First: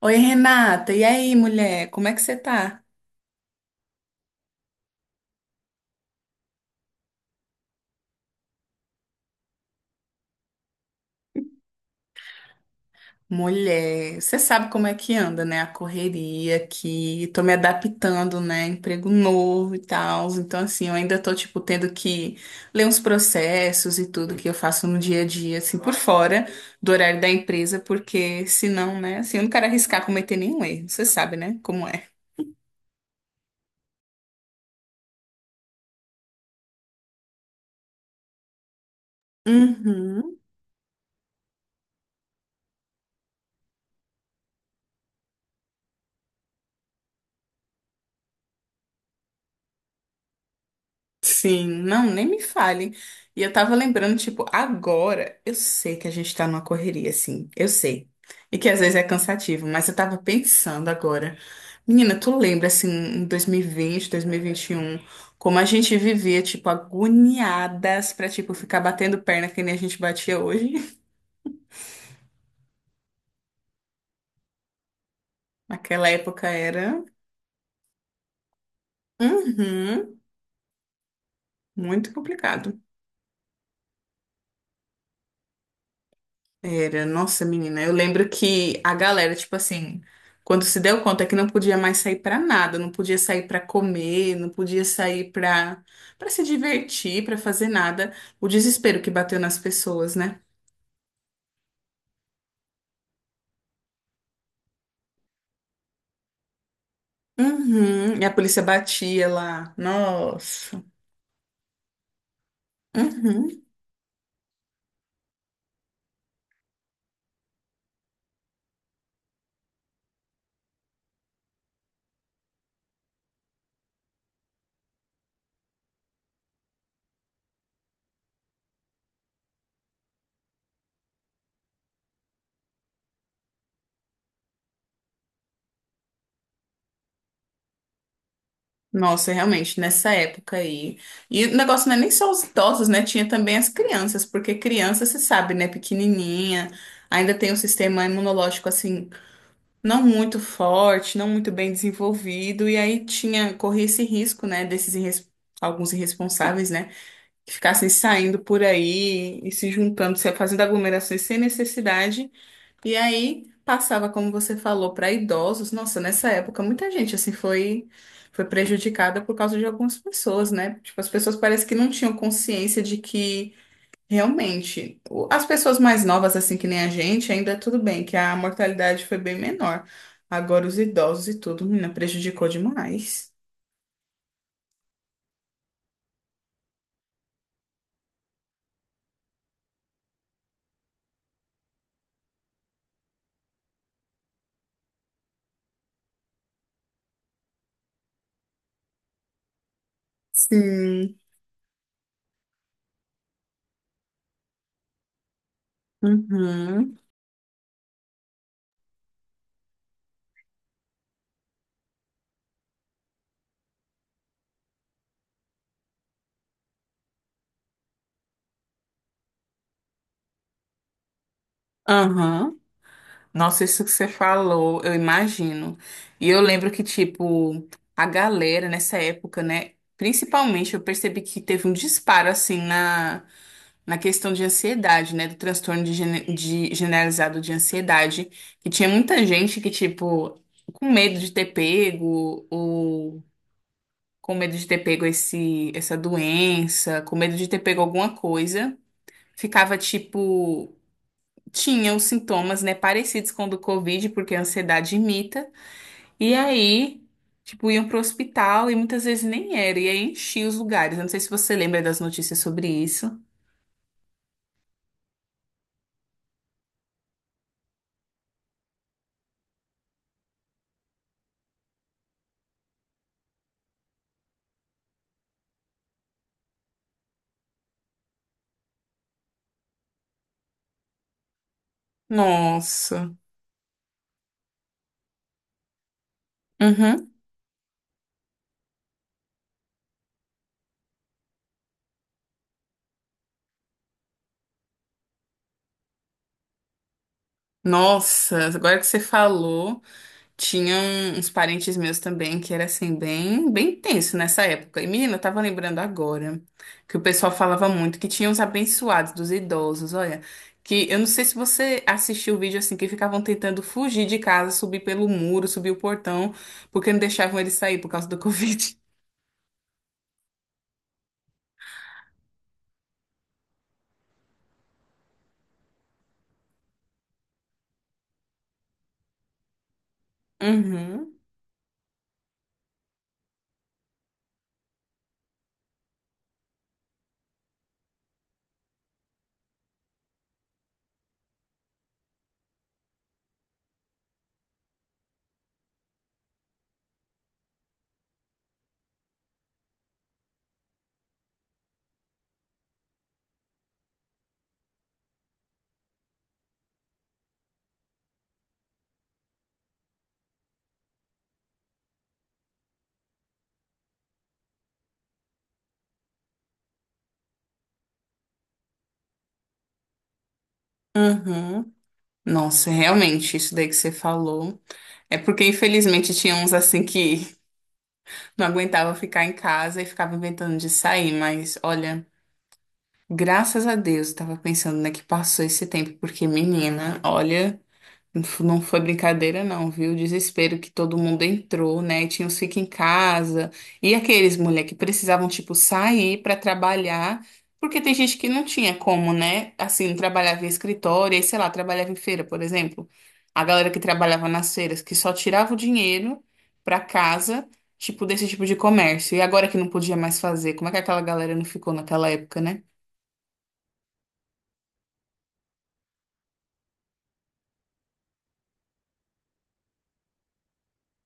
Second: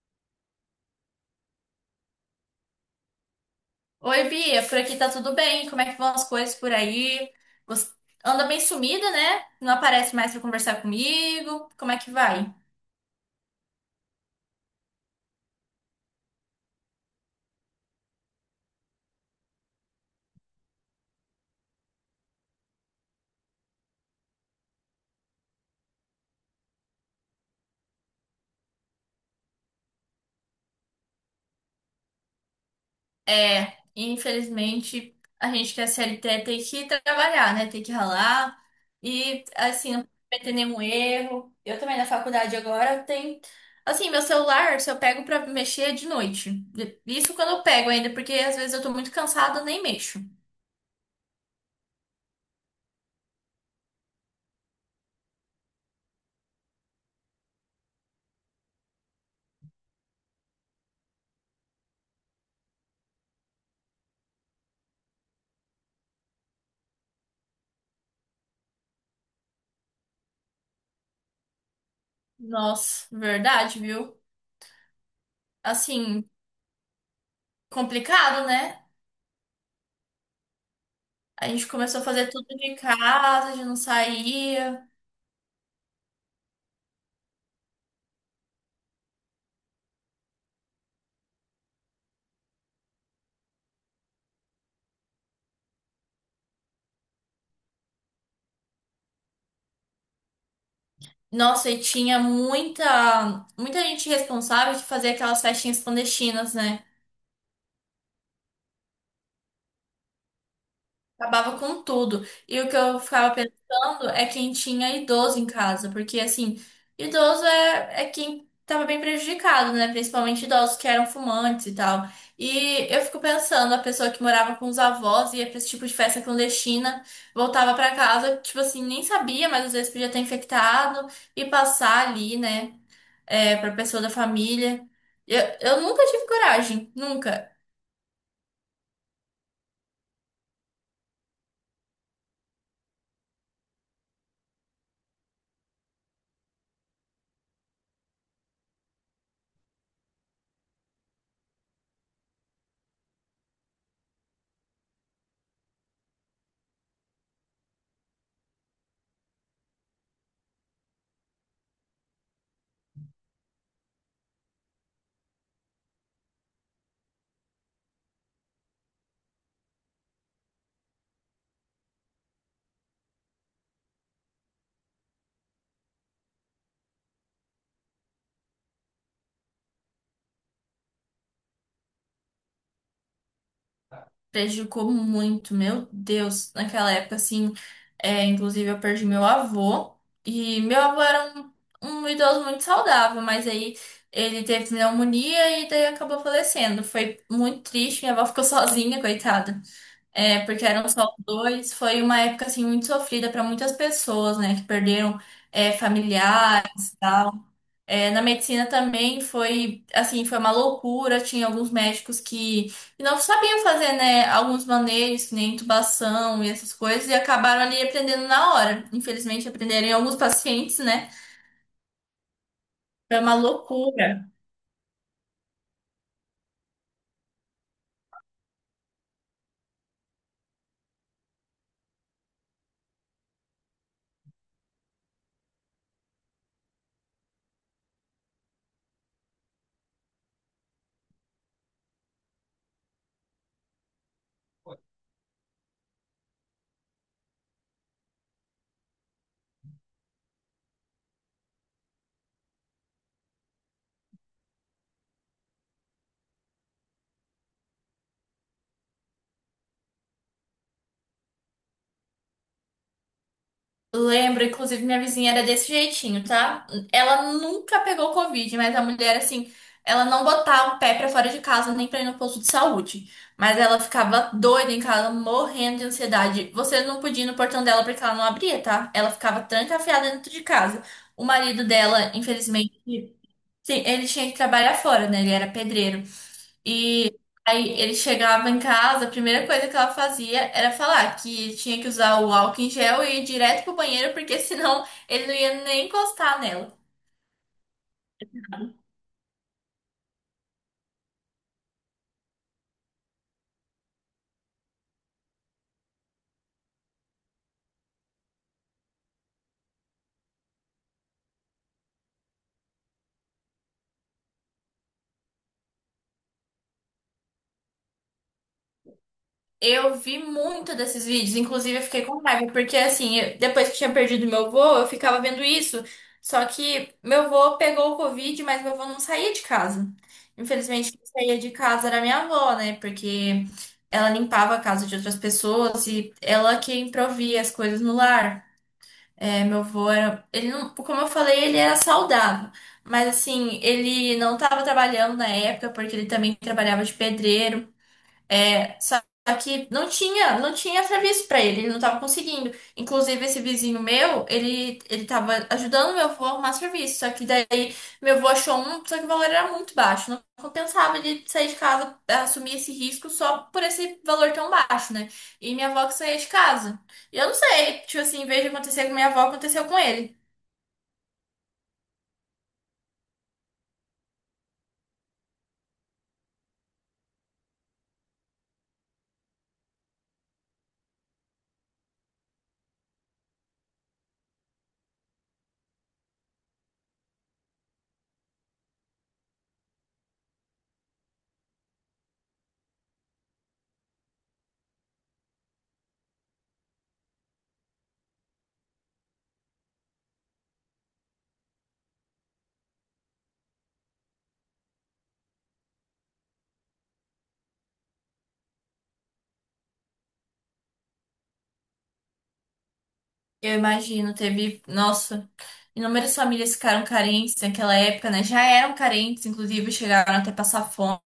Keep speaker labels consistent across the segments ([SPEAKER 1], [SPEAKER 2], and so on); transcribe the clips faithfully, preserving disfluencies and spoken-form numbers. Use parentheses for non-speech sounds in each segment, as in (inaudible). [SPEAKER 1] Oi, Renata. E aí, mulher? Como é que você tá?
[SPEAKER 2] Oi, Bia, por aqui tá tudo bem? Como é que vão as coisas por aí? Você anda bem sumida, né? Não aparece mais pra conversar comigo. Como é que vai?
[SPEAKER 1] Mulher, você sabe como é que anda, né? A correria aqui. Tô me adaptando, né? Emprego novo e tal. Então, assim, eu ainda tô, tipo, tendo que ler uns processos e tudo que eu faço no dia a dia, assim, por fora do horário da empresa, porque senão, né? Assim, eu não quero arriscar cometer nenhum erro. Você sabe, né? Como é.
[SPEAKER 2] É, infelizmente, a gente que é C L T tem que trabalhar, né? Tem que ralar. E, assim, não
[SPEAKER 1] Uhum.
[SPEAKER 2] cometer nenhum erro. Eu também na faculdade agora tem. Assim, meu celular, se eu pego pra mexer é de noite. Isso quando eu pego ainda, porque às vezes eu tô muito cansada, eu nem mexo.
[SPEAKER 1] Sim, não, nem me fale. E eu tava lembrando, tipo, agora, eu sei que a gente tá numa correria, assim, eu sei. E que às vezes é cansativo, mas eu tava pensando agora. Menina, tu lembra, assim, em dois mil e vinte, dois mil e vinte e um, como a gente vivia, tipo, agoniadas pra, tipo, ficar batendo perna que nem a gente batia hoje?
[SPEAKER 2] Nossa, verdade, viu?
[SPEAKER 1] (laughs) Naquela
[SPEAKER 2] Assim,
[SPEAKER 1] época era,
[SPEAKER 2] complicado, né?
[SPEAKER 1] uhum,
[SPEAKER 2] A gente começou a
[SPEAKER 1] muito
[SPEAKER 2] fazer tudo de
[SPEAKER 1] complicado.
[SPEAKER 2] casa, a gente não saía.
[SPEAKER 1] Era, nossa, menina, eu lembro que a galera, tipo assim, quando se deu conta que não podia mais sair pra nada, não podia sair pra comer, não podia sair pra para se divertir, pra fazer nada, o desespero que bateu nas pessoas, né?
[SPEAKER 2] Nossa, e tinha muita, muita gente responsável que fazia aquelas festinhas clandestinas, né?
[SPEAKER 1] Uhum, e a polícia batia lá. Nossa.
[SPEAKER 2] Acabava com tudo. E o que eu ficava
[SPEAKER 1] Uhum.
[SPEAKER 2] pensando é quem tinha idoso em casa, porque assim, idoso é, é quem tava bem prejudicado, né? Principalmente idosos que eram fumantes e tal. E eu fico pensando, a pessoa que morava com os avós, ia pra esse tipo de festa clandestina, voltava pra casa, tipo assim, nem sabia, mas às vezes podia ter infectado e passar ali, né? É, pra pessoa da família. Eu, eu nunca tive coragem, nunca.
[SPEAKER 1] Nossa, realmente, nessa época aí. E o negócio não é nem só os idosos, né? Tinha também as crianças, porque criança, você sabe, né? Pequenininha, ainda tem um sistema imunológico assim não muito forte, não muito bem desenvolvido, e aí tinha, corria esse risco, né, desses irres- alguns irresponsáveis, né, que ficassem saindo por aí e se juntando, se fazendo aglomerações sem necessidade, e aí passava, como você falou, para idosos. Nossa, nessa época muita gente assim foi foi prejudicada por causa de algumas pessoas, né? Tipo, as pessoas parece que não tinham consciência de que realmente, o- as pessoas mais novas, assim que nem a gente, ainda é tudo bem, que a mortalidade foi bem menor. Agora os idosos e tudo, menina, prejudicou demais.
[SPEAKER 2] Prejudicou muito, meu Deus, naquela época, assim, é, inclusive eu perdi meu avô, e meu avô era um, um idoso muito saudável, mas aí ele teve pneumonia e daí acabou falecendo, foi muito triste, minha avó ficou (laughs) sozinha, coitada, é, porque eram só
[SPEAKER 1] Sim.
[SPEAKER 2] dois, foi uma época, assim, muito sofrida para muitas pessoas, né, que perderam, é, familiares,
[SPEAKER 1] Uhum.
[SPEAKER 2] tal. É, na medicina também foi, assim, foi uma loucura. Tinha alguns médicos que que não sabiam fazer, né, alguns manejos, que nem intubação e essas coisas, e acabaram ali aprendendo na hora. Infelizmente, aprenderam em alguns pacientes, né?
[SPEAKER 1] Aham.
[SPEAKER 2] Foi uma
[SPEAKER 1] Nossa, isso que você
[SPEAKER 2] loucura.
[SPEAKER 1] falou, eu imagino. E eu lembro que, tipo, a galera nessa época, né? Principalmente, eu percebi que teve um disparo, assim, na na questão de ansiedade, né? Do transtorno de, gene- de generalizado de ansiedade, que tinha muita gente que, tipo, com medo de ter pego, ou com medo de ter pego esse, essa doença, com medo de ter pego alguma coisa, ficava, tipo, tinha os sintomas, né, parecidos com o do Covid, porque a ansiedade imita, e aí. Tipo, iam pro hospital e muitas vezes nem era, e aí enchia os lugares. Eu não sei se você lembra das notícias sobre isso.
[SPEAKER 2] Lembro, inclusive, minha vizinha era desse jeitinho, tá? Ela nunca pegou Covid, mas a mulher, assim, ela não botava o pé pra fora de casa nem pra ir no posto de saúde. Mas ela ficava doida em casa, morrendo de ansiedade. Você não podia ir no portão dela porque ela não abria, tá? Ela ficava trancafiada dentro de casa. O marido dela, infelizmente,
[SPEAKER 1] Nossa.
[SPEAKER 2] sim, ele tinha que trabalhar fora, né? Ele era pedreiro.
[SPEAKER 1] Uhum.
[SPEAKER 2] E aí ele chegava em casa, a primeira coisa que ela fazia era falar que tinha que usar o álcool em gel e ir direto pro banheiro, porque (laughs) senão ele não ia nem encostar nela.
[SPEAKER 1] Nossa, agora que você falou, tinham uns parentes meus também que era assim, bem, bem tenso nessa época. E menina, eu tava lembrando agora que o pessoal falava muito que tinha os abençoados dos idosos, olha, que eu não sei se você assistiu o vídeo assim, que ficavam tentando fugir de casa, subir pelo muro, subir o portão, porque não deixavam eles sair por causa do (laughs) Covid.
[SPEAKER 2] Eu vi muito desses vídeos, inclusive eu fiquei com raiva, porque assim, eu- depois que tinha perdido meu avô, eu ficava vendo isso. Só que meu avô pegou o Covid, mas meu avô não saía de casa. Infelizmente, quem
[SPEAKER 1] Uhum.
[SPEAKER 2] saía de casa era minha avó, né? Porque ela limpava a casa de outras pessoas e ela que improvia as coisas no lar. É, meu avô era. Ele não, como eu falei, ele era saudável. Mas assim, ele não estava trabalhando na época, porque ele também trabalhava de pedreiro. Só que não tinha, não tinha serviço pra ele, ele não tava conseguindo. Inclusive, esse vizinho meu, ele, ele tava ajudando meu avô a arrumar serviço. Só que daí meu avô achou um, só que o valor era muito baixo. Não compensava ele sair de casa, assumir esse risco só por esse valor tão baixo, né? E minha avó que saía de casa. E eu não sei, tipo assim, em vez de acontecer com minha avó, aconteceu com ele.
[SPEAKER 1] Uhum. Nossa, realmente, isso daí que você falou. É porque, infelizmente, tinha uns assim que não aguentava ficar em casa e ficava inventando de sair, mas olha, graças a Deus, eu tava pensando, né, que passou esse tempo, porque menina, olha. Não foi brincadeira, não, viu? O desespero que todo mundo entrou, né? Tinha os fica em casa. E aqueles mulher que precisavam, tipo, sair para trabalhar, porque tem gente que não tinha como, né? Assim, trabalhava em escritório, e sei lá, trabalhava em feira, por exemplo. A galera que trabalhava nas feiras, que só tirava o dinheiro para casa, tipo, desse tipo de comércio. E agora que não podia mais fazer, como é que aquela galera não ficou naquela época, né?
[SPEAKER 2] Eu imagino, teve, nossa, inúmeras famílias ficaram carentes naquela época, né? Já eram carentes, inclusive, chegaram até passar fome.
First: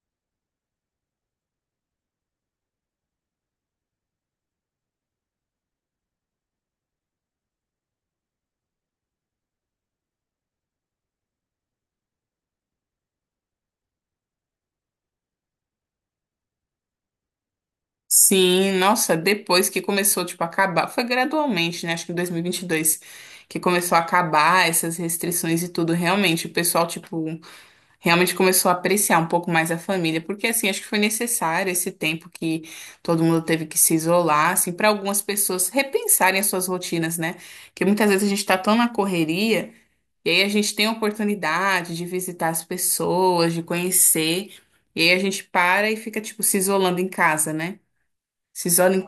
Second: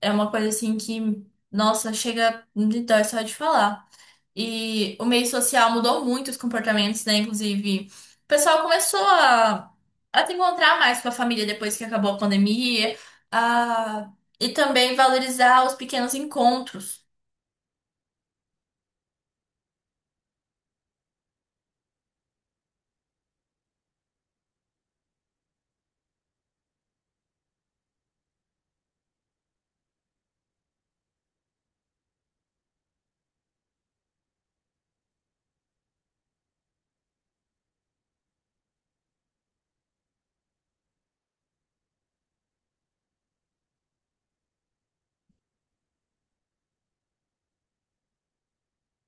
[SPEAKER 2] É uma coisa assim que, nossa, chega de dói só de falar. E o meio social mudou muito os comportamentos, né? Inclusive, o pessoal começou a, a se encontrar mais com a família depois que acabou a pandemia, a, e também valorizar os pequenos encontros.
[SPEAKER 1] Sim, nossa, depois que começou, tipo, a acabar, foi gradualmente, né? Acho que em dois mil e vinte e dois que começou a acabar essas restrições e tudo, realmente, o pessoal, tipo, realmente começou a apreciar um pouco mais a família, porque, assim, acho que foi necessário esse tempo que todo mundo teve que se isolar, assim, para algumas pessoas repensarem as suas rotinas, né? Porque muitas vezes a gente tá tão na correria, e aí a gente tem a oportunidade de visitar as pessoas, de conhecer, e aí a gente para e fica, tipo, se isolando em casa, né? Se isola em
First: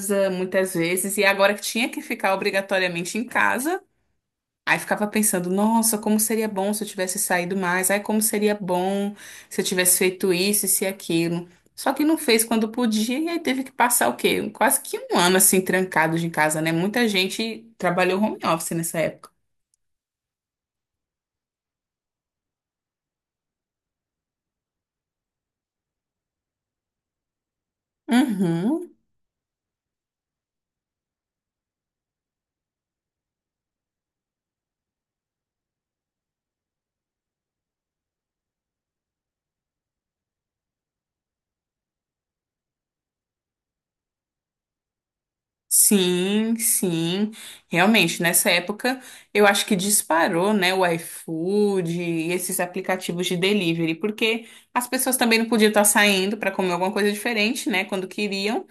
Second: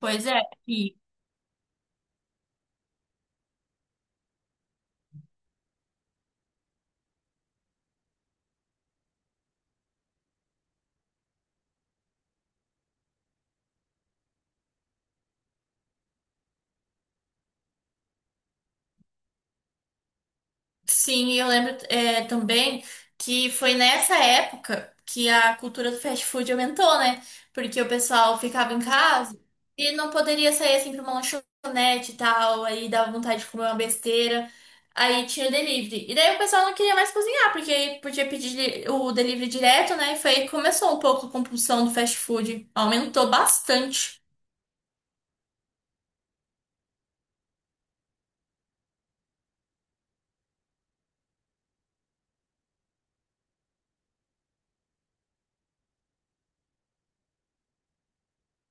[SPEAKER 2] Pois é.
[SPEAKER 1] muitas vezes, e agora que tinha que ficar obrigatoriamente em casa, aí ficava pensando, nossa, como seria bom se eu tivesse saído mais, ai, como seria bom se eu tivesse feito isso, isso e aquilo. Só que não fez quando podia, e aí teve que passar o quê? Quase que um ano assim, trancado de casa, né? Muita gente trabalhou home office nessa época.
[SPEAKER 2] Sim, e eu lembro é, também que foi nessa época que a cultura do fast food aumentou, né? Porque o pessoal ficava em
[SPEAKER 1] Uhum.
[SPEAKER 2] casa e não poderia sair assim para uma lanchonete e tal, aí dava vontade de comer uma besteira, aí tinha o delivery. E daí o pessoal não queria mais cozinhar, porque aí podia pedir o delivery direto, né? E foi aí que começou um pouco a compulsão do fast food, aumentou bastante.
[SPEAKER 1] Sim, sim, realmente, nessa época eu acho que disparou, né, o iFood e esses aplicativos de delivery, porque as pessoas também não podiam estar saindo para comer alguma coisa diferente, né, quando queriam,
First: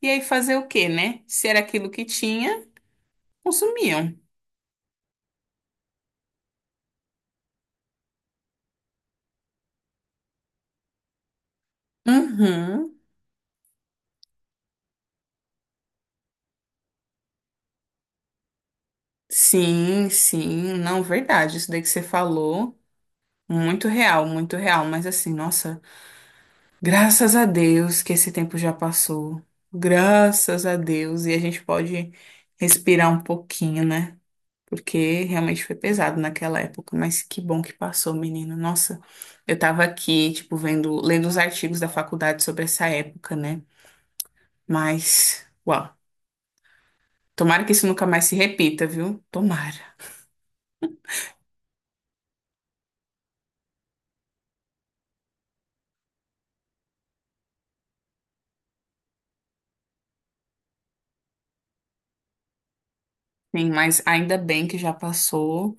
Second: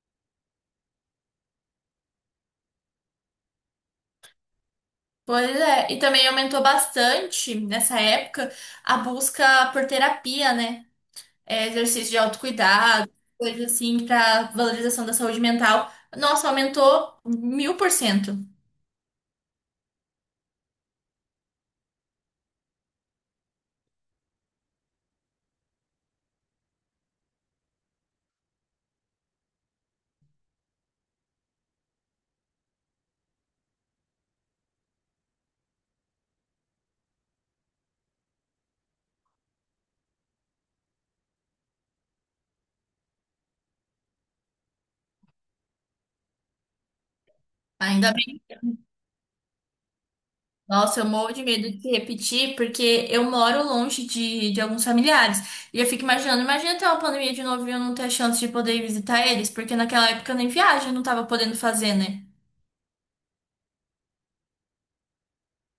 [SPEAKER 1] e aí fazer o quê, né? Se era aquilo que tinha, consumiam.
[SPEAKER 2] Pois é, e também aumentou bastante nessa época a busca por terapia, né? É, exercício de
[SPEAKER 1] Uhum.
[SPEAKER 2] autocuidado, coisas assim para valorização da saúde mental. Nossa, aumentou mil por cento.
[SPEAKER 1] Sim, sim, não, verdade, isso daí que você falou, muito real, muito real, mas assim, nossa. Graças a Deus que esse tempo já passou. Graças a Deus. E a gente pode respirar um pouquinho, né? Porque realmente foi pesado naquela época. Mas que bom que passou, menino. Nossa, eu tava aqui, tipo, vendo, lendo os artigos da faculdade sobre essa época, né? Mas, uau. Tomara que isso nunca
[SPEAKER 2] Ainda
[SPEAKER 1] mais se
[SPEAKER 2] bem.
[SPEAKER 1] repita, viu? Tomara.
[SPEAKER 2] Nossa, eu morro de medo de repetir, porque eu moro longe de, de alguns familiares. E eu fico imaginando, imagina ter uma pandemia de novo e eu não ter a chance de poder ir visitar eles, porque naquela época eu nem viagem, não tava podendo fazer, né?
[SPEAKER 1] Sim, mas ainda bem que já passou.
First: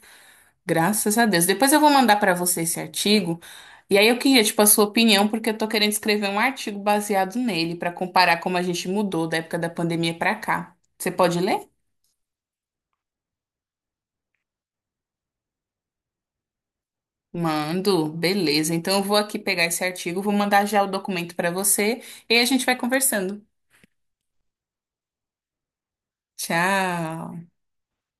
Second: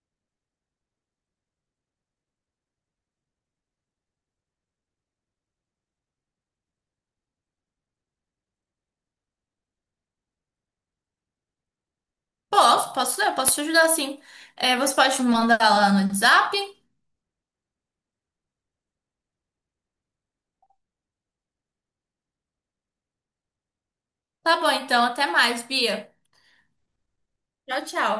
[SPEAKER 1] Graças a Deus. Depois eu vou mandar para você esse artigo. E aí eu queria, tipo, a sua opinião, porque eu tô querendo escrever um artigo baseado nele para comparar como a gente mudou da época da pandemia para cá. Você pode ler?
[SPEAKER 2] Posso, posso, eu posso te ajudar sim. É, você pode me mandar lá no WhatsApp?
[SPEAKER 1] Mando, beleza. Então eu vou aqui pegar esse artigo, vou mandar já o documento para você e aí a gente vai conversando.
[SPEAKER 2] Tá bom, então, até mais, Bia.
[SPEAKER 1] Tchau.
[SPEAKER 2] Tchau, tchau.